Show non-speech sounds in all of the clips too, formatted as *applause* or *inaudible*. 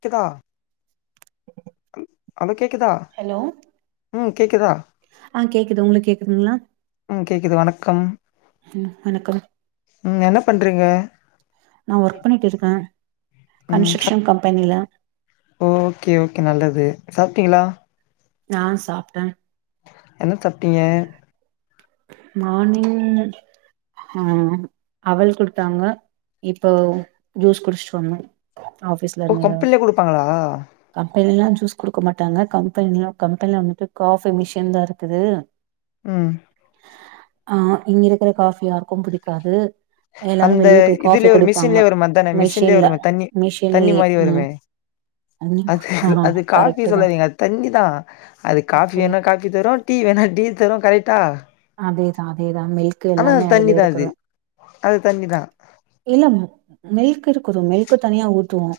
த்தக்கா அம் ஹலோ கேக்குதா ஹலோ உம் கேக்குதா ஆ கேக்குது உங்ளுக்கு கேக்குதுங்ளா ம் கேக்குது வணக்கம் ம் வணக்கம் ம் என்ன பண்றங்க நா ஒர்க் பண்ணிட்டு இருக்க ம் சாப் கன்ஸ்ட்ரக்ஷன் கம்பெனில ஓகே ஓகே நல்லது சாப்டீங்களா நா சாப்ட என்ன சாப்டீங்க மானிங் ஆ அவல் குடுத்தாங்க இப்போ ஜூஸ் குடிச்சிட்டு வந்தோ ஆஃபீஸ்ல ஓ இருந்தல கம்பெனிலே குடுப்பாங்களா அப்பெல்லா ஜூஸ் குடுக்க மாட்டாங்க கம்பெனிலா கம்பெனில வந்துட்டு காபி மிஷின் தா இருக்குது உம் ஆ இங்க இருக்கிற காஃபி யாருக்கு பிடிக்காது அந்த இதுலே ஒரு மிஷின்லே வரும அது தான மிஷின்லே மிஷின்ல வருமே தண்ணி தண்ணி மிஷின்லயே மாரி வருமே ம் அது ஆ அது காபி கரெக்ட் தா சொல்லாதீங்க அது தண்ணி தா அது காபி அப்டி வேணா கா பிக்கு தரோன் டீ வேணா டீ தரோ கரெட்டா அதேதா அதேதா மில்க் எல்லாமே அதுலே தா அது இருக்கனு அது தண்ணி தா இல்ல மில்க் இருக்குது மில்க்கு தனியா ஊத்துவோ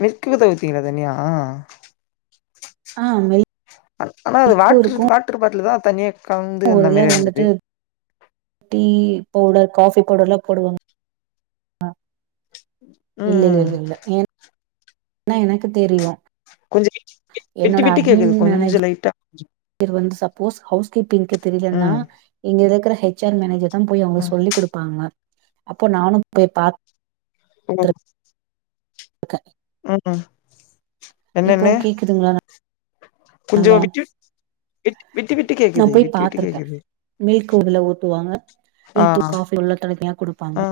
மில்க் வேத ஊத்துவுங்ளா தனியா ஆ மில் ஆனா அது வாட்ரு வாட்ரு பாட்டல் தான தனியே ஒரு இதுல வந்துட்டு டீ பவுடர் காபி பவுடர் எல்லா போடுவாங்க இல்ல இல்ல ம் இல்ல இல்ல ஏனா எனக்கு தெரியு கொஞ்சோ விட்டு விட்டு கேக்குது கொஞ்சோ லைட்டா பேரு வந்து சப்போஸ் ஹவுஸ் கீப்பிங்பிக்கு தெரியலனா ம் இங்க இருக்கிற ஹச் ஆர் மேனேஜர் தம் போய் அவங்க ம். சொல்லி் குடுப்பாங்க அப்போ நானு போய் பாத் அழகு க்க ஆ ஆ இப்போ கேக்குதுங்ளா கொஞ்சோ விட்டு விட் விட்டு விட்டு நா கேக்குது போய் விட்டு விட்டு பாத்துருக்க கேக்குது மில்க் உதுல ஊத்துவாங்க டீ ஆ தூள் காபி உள்ள தனித்தனியா குடுப்பாங்க ஆ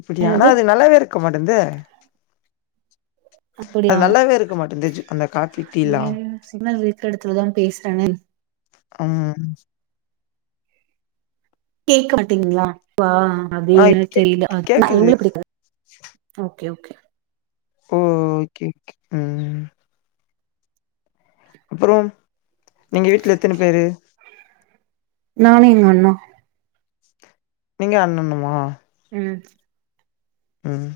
இப்டியா ஆனா என்னது அது நல்லாவே இருக்க மாட்டன்தே அது அப்படியா நல்லாவே இருக்க மாட்டந்தே அந்த காபி டீலா இங்க சிக்னல் இருக்க எடத்துலதா பேசுறேனே அம் அம் கேக்க மாட்டீங்ளா ஆ இப்ப கேக் கேக்குது அவங்களு பிடிக்காது ஓகே ஓகே ஓ ஓகே ஓகே ம் அப்பறோம் நீங்க வீட்ல எத்தன பேரு நானு எங்க அண்ணா நீங்க அண்ணனுமா ம் ம்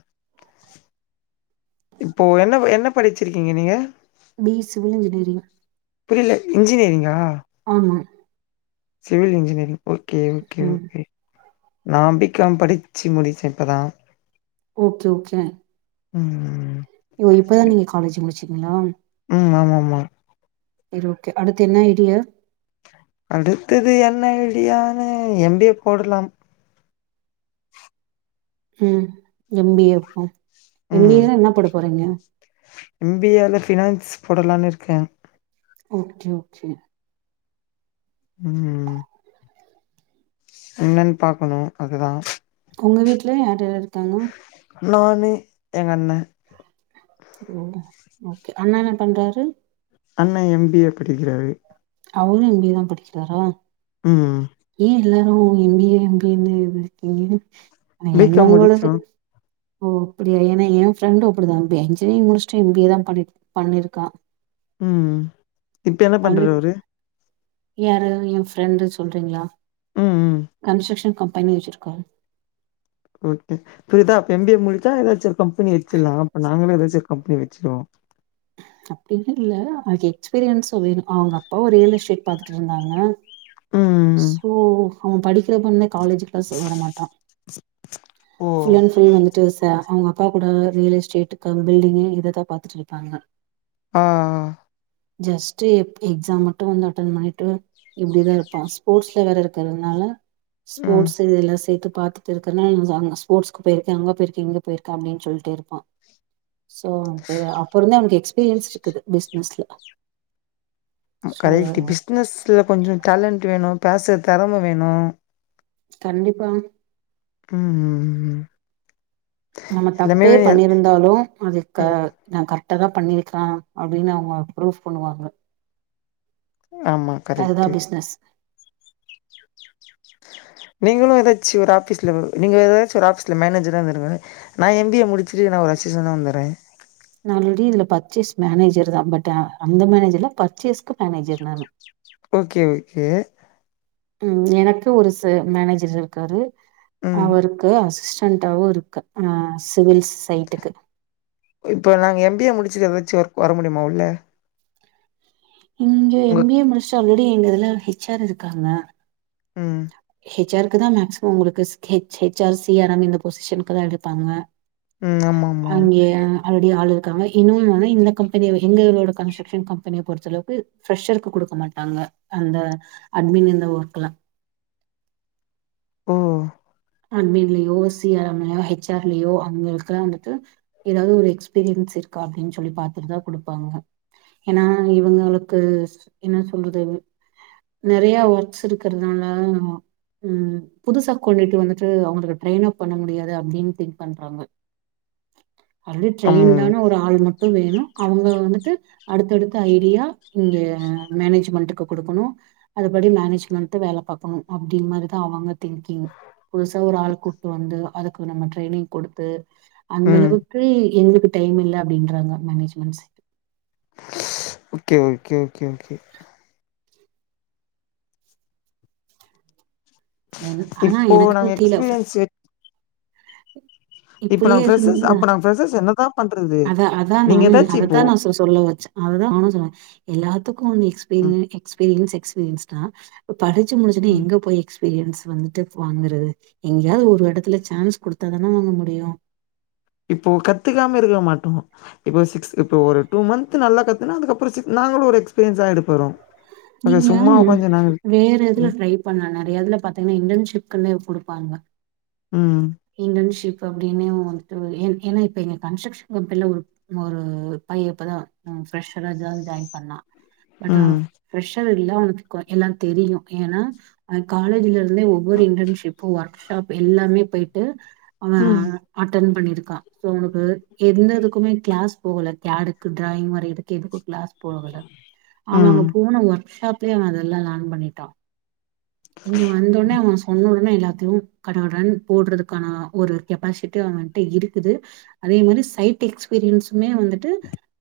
இப்போ என்ன என்ன படிச்சிருக்கீங்க நீங்க பி இ சிவில் இன்ஜினியரிங் புரில இன்ஜினியரிங் கா ஆமா சிவில் இன்ஜினியரிங் ஓகே ஓகே ம் ஓகே நா பி காம் படிச்சு முடிச்சே இப்ப தா ஓகே ஓகே ம் யோ இப்ப தா நீங்க காலேஜ் முடிச்சீங்களா ம் ஆமாமா செரி ஓகே அடுத்து என்ன ஐடியா அடுத்தது என்ன ஐடியான்னு எம் பி ஏ போடலாம் ம் எம் பி ஏ எப்போ எம் பி ம் ஏ ல என்ன போட போறீங்க எம் பி ஏ ல ஃபினன்ஸ் போடலான்னு இருக்க ஓகே ஓகே ம் என்னென் பாக்கணு அது தா உங்க வீட்ல யார் யார் இருக்காங்க நானு எங்க அண்ண ஓ ஓகே அண்ணா என்ன பண்றாரு அண்ண எம் பி ஏ படிக்கிறாரு அவரு எம் பி ஏ தா படிக்கிறாரா ம் ஏ எல்லாரு M B A M B A ன்னு இது இருக்கீங்க ஆனா பி காம் என்னவோலது முடிச்சோம் ஓ அப்டியா ஏனா ஏ ஃப்ரெண்ட்டு அப்பிடி தா டிப்ப என்ஜினீயரிங் முடிச்சிட்டு எம் பி ஏ தா பண்ணிட் பண்ணிருக்கா ம் இப்ப என்ன பண்ற அது அவரு யாரு எ ஃப்ரெண்ட்டு சொல்றீங்ளா ம் ம் கன்ஸ்ட்ரக்ஷன் கம்பெனி வெச்சிருக்கா ஓகே புரிதா அப்ப எம் பி ஏ முடிச்சா ஏதாச்சு ஒரு கம்பெனி வெச்சிரலா அப்ப நாங்களு ஏதாச்சு ஒரு கம்பெனி வெச்சுருவோ அப்டிலா இல்ல அதுக்கு எக்ஸ்பீரியன்ஸ்சு வேணு அவங்க அப்பாவு ரியல் எஸ்டேட் பாத்துட்ருந்தாங்க ம் சோ அவன் படிக்கறப்பந்தே காலேஜ் க்ளாஸ் வர மாட்டா ஓ ஃபுல் அண்ட் ஃபுல் வந்து து ச அவங்க அப்பா கூட ரியல் எஸ்டேட்டு க் பில்டிங்கு இத தா பாத்துட்டு இருப்பாங்க ஆ ஆ ஜஸ்ட்டு எப் எக்ஸாம் மட்டு வந்து அட்டென் பண்ணிட்டு இப்டி தா இருப்பா ஸ்போர்ட்ஸ்ல வேற இருக்கறதுனால ம் ஸ்போர்ட்ஸ்ஸு இதெல்லா சேத்து பாத்து து இருக்கறனால நா *unintelligible* அங்க ஸ்போர்ட்ஸ்க்கு போய்ருக்கே அங்க போய்ருக்கே இங்க போய்ருக்க அப்டின்னு சொல்ட்டே இருப்பா சோ அப்டி தா அப்ப இருந்தே அவனுக்கு எக்ஸ்பீரியன்ஸ் இருக்குது பிஸ்னஸ்ல கரெட்டு பிஸ்னஸ்ல கொஞ்சோ டேலண்டட் வேணு பேசுற தெறம வேணு கண்டிப்பா ம் ம் ம் நம்ம தப்பே எல் பண்ணிருந்தாலு அதுக்க ம். நா கரெக்ட்டா தா பண்ணிருக்க அப்டின்னு அவுங்க ப்ரூஃப் பண்ணுவாங்க ஆமா கரெக்ட்டு நஸ் நீங்களு எதாச்சு ஒரு ஆபீஸ்ல நீங்க எதாச்சு ஒரு ஆபீஸ்ல மேனேஜரா இருந்துடுங்க நா எம் பி ஏ முடிச்சுட்டு நா ஒரு அசிஸனா வந்தற நா ஆல்ரெடி இதுல பர்ச்சேஸ் மேனேஜர் தா பட் அந்த மேனேஜர் இல்ல பர்ச்சேஸ்க்கு மேனேஜர் நானு ஓகே ஓகே ம் எனக்கு ஒரு ச மேனேஜர் இருக்காரு ம். அவர் கு அசிஸ்டன்டாவு இருக்க அ சிவில் சைட்டுக்கு இப்ப நாங்க எம் பி ஏ முடிச்சுட்டு எதாச்சு ஒர்க் வர முடியுமா உள்ள இங்க உங்க எம் பி ஏ முடிச்சு ஆல்ரெடி எங்க இதுல ஹெச் ஆர் இருக்காங்க ம் ஹெச் ஆர்க்குதா மேக்சிமம் உங்களுக்கு H H R C R M இந்த பொசிஷனுக்கு தா எடுப்பாங்க ம். ஆமாமா. அங்கேயா ஆல்ரெடி ஆள் இருக்காங்க இன்னொனு ஒன் இந்த கம்பெனியவே எங்களோட கன்ஸ்ட்ரக்ஷன் கம்பெனிய பொறுத்தளவுக்கு ஃப்ரெஷருக்கு குடுக்க மாட்டாங்க அந்த அட்மின் இந்த ஒர்க்லா ஒ அட்மின்லயோ சி ஆர் எம் லயோ ஹெச் ஆர் லயோ அவுங்களுக்குலா வந்துட்டு எதாவது ஒரு எக்ஸ்பீரியன்ஸ் இருக்கா அப்டின் சொல்லி பாத்துட்டுதா குடுப்பாங்க ஏனா இவுங்களுக்கு என்ன சொல்றது நெறைய ஒர்க்ஸ் இருக்குறனால ம் புதுசா கொண்டுட்டு வந்து து அவுங்களுக்கு ட்ரெய்ன் அப் பண்ண முடியாது அப்டின் திங்க் பண்றாங்க ஆல்ரடி ஆமா. ட்ரெய்ண்டான ஒரு ஆள் மட்டு வேணு அவுங்க வந்துட்டு அடுத்தடுத்து ஐடியா இங்க மேனேஜ்மண்ட்டுக்கு குடுக்குணு அது படி மேனேஜ்மெண்ட்தா வேல பாக்கணு அப்டின் மாரிதா அவங்க திங்கிங் புதுசா ஒரு ஆள் கூட்டு வந்து அதுக்கு நம்ம ட்ரைனிங் குடுத்து ம். அந்தளவு கு எங்கள்க்கு டைம் இல்ல அப்டின்றாங்க மேனேஜ்மென்ட் ச ஓகே ஓகே ஓகே ஓகே என் ஆனா இப்போ எனக்கு நாங்க புத்தில எக்ஸ்பீரியன்ஸு இப்போ இப்டியே நாங்க ஃப்ரெஷர்ஸ் இருந்த அப்ப நாங்க ஃப்ரெஷர்ஸ் என்னதான் பண்றது? அதா அதா நீங்க நானு ஏதாச்சும் அததா நா இப்போ சொ சொல்ல வச்ச அதுதா நானு சொல்வ எல்லாத்துக்கு வந் எக்ஸ்பீரியன் எக்ஸ்பீரியன்ஸ் எக்ஸ்பீரியன்ஸ்னா படிச்சு முடிச்சுட்டு ம் எங்க போய் எக்ஸ் பீரியன்ஸ் வந்துட்டு வாங்கறது எங்கயாவது ஒரு எடத்துல சான்ஸ் குடுத்தா தான *unintelligible* டியு இப்போ கத்துக்காம இருக்கற மாட்டோ இப்போ சிக்ஸ் இப்போ ஒரு டூ மன்த் நல்லா கத்துனா அதுக்கப்றோ சிக் நாங்களு ஒரு எக்ஸ்பீரியன்ஸாகிட போறோ நீங்க யாரு வேறு இதுல ம் ட்ரை பண்லா நெறயா இதுல பாத்தீங்கனா இன்டர்ன்ஷிப்க்குனே குடுப்பாங்க ம் இன்டர்ன்ஷிப் அப்டின்னே வந்துட்டு ஏன் ஏனா இப்ப எங்க கன்ஸ்ட்ரக்ஷன் கம்பெனில ஒரு ஒரு பைய இப்பதா ம் ஃபெரஷ்ஷரா ஜ ஜாய்ன் பண்ணா அதா ம் ஃபிரஷருல்ல உனக்கு கொ எல்லா தெரியு ஏனா அ காலேஜ்ல ந்தே ஒவ்வொரு இன்டர்ன்ஷிப் ஒர்க்ஷாப் எல்லாமே போய்ட்டு ஆ ம் அட்டன் பண்ணிருக்கா சோ உனக்கு எந்ததுக்குமே கிளாஸ் போகல கேருக்கு டிராயிங் வரையிரக்கு எதுக்கு கிளாஸ் போகல அவன் ம் அங்க போன ஒர்க்ஷாப்லயே அவ அதெல்லா லேர்ன் பண்ணிட்டா இங்க வந்தோட்னே அவ சொன் ன்ன எல்லாத்யு கட கடனு போட்றதுக்கான ஒரு கெப்பாசிட் அவன்ட்ட இருக்குது அதே மாரி சைட் எக்ஸ்பீரியன்ஸ்மே வந்துட்டு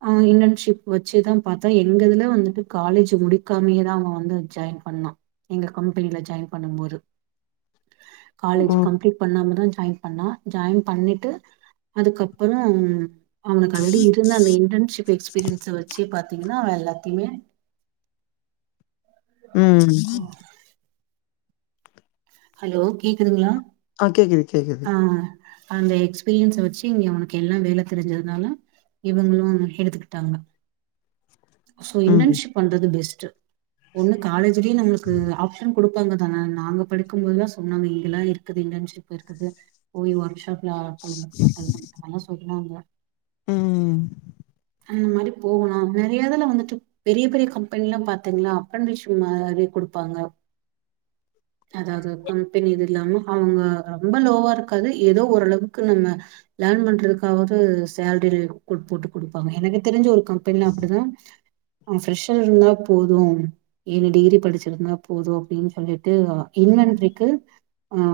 அவ இன்டர்ன்ஷிப் வச்சுதா பாத்தா எங்கதுல வந்துட்டு காலேஜ் முடிக்காமயேதா அவ வந்து ஜாய்ன் பண்ணா கம்பெனில ஜாய்ன் பண்ணும்போது காலேஜ் ஓ கம்ப்ளி பண்ணாமதா ஜாய்ன் பண்ணா ஜாய்ன் பண்ணிட்டு அதுக்கப்பறோம் அவனுக்கு ஆல்ரெடி இருந்த அந்த இன்டர்ன்ஷிப் எக்ஸ்பீரியன்ஸ வச்சே பாத்தீங்ன்னா அவ எல்லாத்தியுமே ம் ஓ ஹலோ கேக்குதுங்ளா ஆ கேக்குது கேக்குது ஆ அந்த எக்ஸ்பீரியன்ஸ வச்சு இங்க அவனுக்கு எல்லா வேல தெரிஞ்சத்துனால இவுங்ளும் எடுத்துக்கிட்டாங்க சோ ம் இன்டர்ன்ஷிப் பண்றது பெஸ்ட் ஒன்னு காலேஜ்லியே நம்ளுக்கு ஆப்ஷன் கொடுப்பாங்க தான நாங்க படிக்கும்போதுதா சொன்னாங்க இங்கெல்லா இரு கது இன்டன்ஷிப்ல இருக்கது போய் ஒர்க்ஷாப்லா கலந்துகலா கலந்துகிட்டவங்கலா சொல்றாங்க ம் அந்த மாதிரி போகலாம் நிறையதுல வந்துட்டு பெரிய பெரிய கம்பென் ல்லாம் பாத்தீங்களா அப்பன்ட் டிஸ்சு மாத்ரி கொடுப்பாங்க அதாவது கம்பெனி இது இல்லாம அவுங்க ரொம்ப லோவா இருக்காது ஏதோ ஓரளவுக்கு நம்ம லேன் பண்றதுக்காவது சேல்ரி போட்டு கொடுப்பாங்க எனக்கு தெரிஞ்சி ஒரு கம்பெனில அப்படிதா அவன் ஃப்ரெஷ்ஷா இருந்தா போது ஏனி டிகிரி படிச்சிருந்தா போது அப்டின் சொல்லிட்டு இன்வென்ரிக்கு அ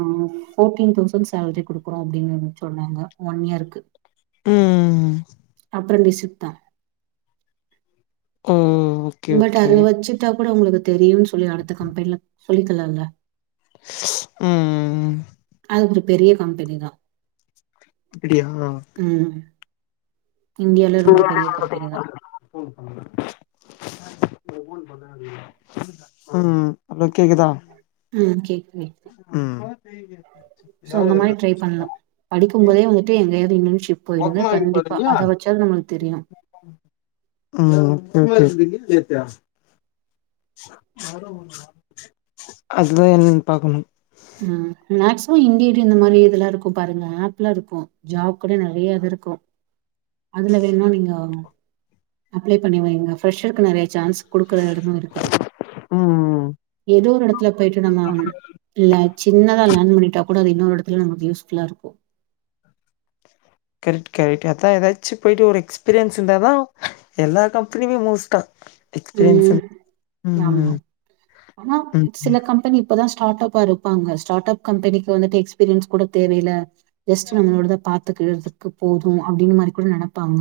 ஃபோர்டீன் தொவ்சண்ட் சேல்ரி கொடுக்குறோ அப்படின்னு சொன்னாங்க ஒன் இயருக்கு ம் அப்பரண்டிஷ்ஷிதா ம் பட் அத வச்சுட்டா கூட உங்களுக்கு தெரியுன்னு சொல்லி அடுத்த கம்பென்ல சொல்லிக்கலாம்ல்ல ம் அது ஒரு பெரிய கம்பெனி தா அப்பிடியா ம் இந்தியாலே ரொம்ப பெரிய கம்பெனி தா *unintelligible* ம் ஹலோ கேக்குதா ம் கேக்கு ம் சோ அந்த மாரி ட்ரை பண்லா படிக்கும் போதே வந்துட்டு எங்கயாவது இண்டர்ன்ஷிப் போயிடுங்க கண்டிப்பா அத வெச்சாவது நம்ளுக்கு தெரியு ம் சேரி அதுதான் என்ன பாக்கணு ம் மேக்சிமம் இண்டிட்டி இந்த மாரி இதுல இருக்கும் பாருங்க ஆப்ல இருக்கு ஜாப் கூட நெறைய இது இருக்கு அதுல வேணுன நீங்கோ அப்ளை பண்ணி வைங்க ப்ரெஷருக்கு நெறைய சான்ஸ் குடுக்கற எடமு இருக்குது ம் ஏதோ ஒரு எடத்துல போயிட்டு நம்ம இல்ல சின்னத லேன் பண்ணிட்டா கூட அது இன்னொரு எடத்துல நமக்கு யூஸ்புல்லா இருக்கு கரெக்ட் கரெட் அதா ஏதாச்சு போயிட்டு ஒரு எக்ஸ்பீரியன்ஸ் இந்தாதா எல்லா கம்பெனியுமே மோஸ்ட்டா எக்ஸ்பீரியன்ஸ் ம் ஆமா ம் ஆனா ம் சில கம்பெனி இப்பதா ஸ்டார்டாப்பா இருப்பாங்க ஸ்டார்ட்டப் கம்பெனிக்கு வந்துட்டு எக்ஸ்பீரியன்ஸ் கூட தேவயில்ல ஜஸ்ட் நம்மளோடதா பாத்துக்கறதுக்கு போது அப்புடின்ன மாரி கூட நெனப்பாங்க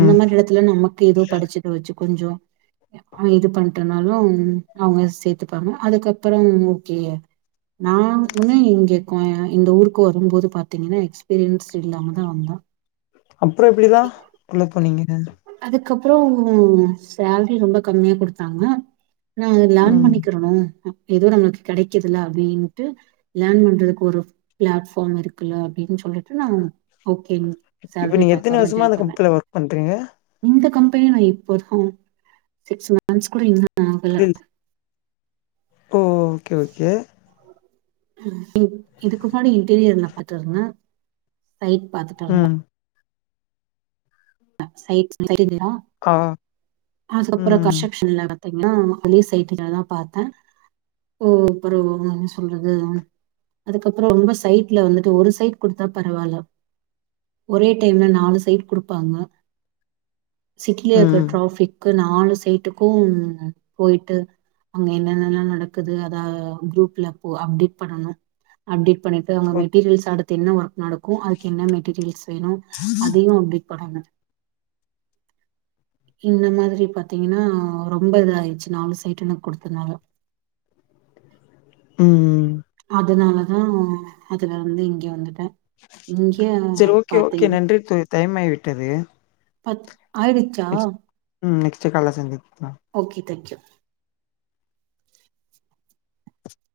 அந்த மாரி எடத்துல நமக்கு ஏதோ படிச்சுக்கற வெச்சு கொஞ்சோ அங்க இது பண்டானாலும் அவங்க சேத்துப்பாங்க அதுக்கப்பறோம் ஓகே நான் உன்ன இங்க கோ அ இந்த ஊருக்கு வரும்போது பாத்தீங்கன்னா எக்ஸ்பீரியன்ஸ் இல்லாமதா வந்தோ அப்புற எப்டிதா உள்ள போனீங்க அதுக்கப்புறோ சேல்ரி ரொம்ப கம்மியா குடுத்தாங்க நா அது லேர்ன் ம் பண்ணிக்கிறனு ஏதோ நமக்கு கெடைக்குதுல அப்டின்ட்டு லேர்ன் பண்றதுக்கு ஒரு பிளாட்ஃபார்ம் இருக்குல்ல அப்டின் சொல்லி ட்டு நாங் ஓகேங் இப்ப சேல்ரிப் நீங்க எத்தன வருஷமா அந்த கம்பெனில ஒர்க் பண்றீங்க இந்த கம்பெனி நா இப்பதா சிக்ஸ் மந்த்ஸ் கூட இல்ல செரி ஓ ஓகே ஓகே அ இப் இதுக்கு முன்னாடி இன்டீரியர் நா பாத்துனுருந்த சைட் பாத்து ம் சைட் தெரி *unintelligible* கா அதுக்கப்ற கஸ்ன்ட்ரக்ஷன்ல பாத்தீங்ன்னா ஒன்லி சைட்ல *unintelligible* பாத்த ஓ ஒரு நா என்ன‌ சொல்றது அதுக்கப்றோ ரொம்ப சைட்ல வந்துட்டு ஒரு சைட் குடுத்தா பரவால்ல ஒரே டைம்ல நாலு சைட் குடுப்பாங்க சிட்டில இருக்கற ம் டிராபிக் க்கு நாலு சைட்டுக்கு போய்ட்டு அங்க என்னென்னல்லா நடக்குது அத க்ரூப்ல அப்போ அப்டேட் பண்ணனு அப்டேட் பண்ணிட்டு அவங்க ஓக் மெட்டீரியல்ஸ் அடுத் து என்ன ஒர்க் நடக்கு அதுக்கு என்ன மெட்டீரியல்ஸ் வேணு அதயு அப்டேட் பண்ணனு இந்த மாதி ரி பாத்தீங்கன்னா ரொம்ப இத ஆயிச்சு நாலு சைட்டெனக்கு குடுத்தனால ம்ம் அதனாலதா அதுல இருந்து இங்கே வந்துட்டே இங்யே சரி ஓகே ஓகே பாத்தீங் நன்றி தோழி டைம் ஆகிவிட்டது பத் ஆய்டுச்சா நெக்ஸ்ட் ம் நெக்ஸ்ட் கால்ல சந்திப்போங்க ஓகே தேக் யூ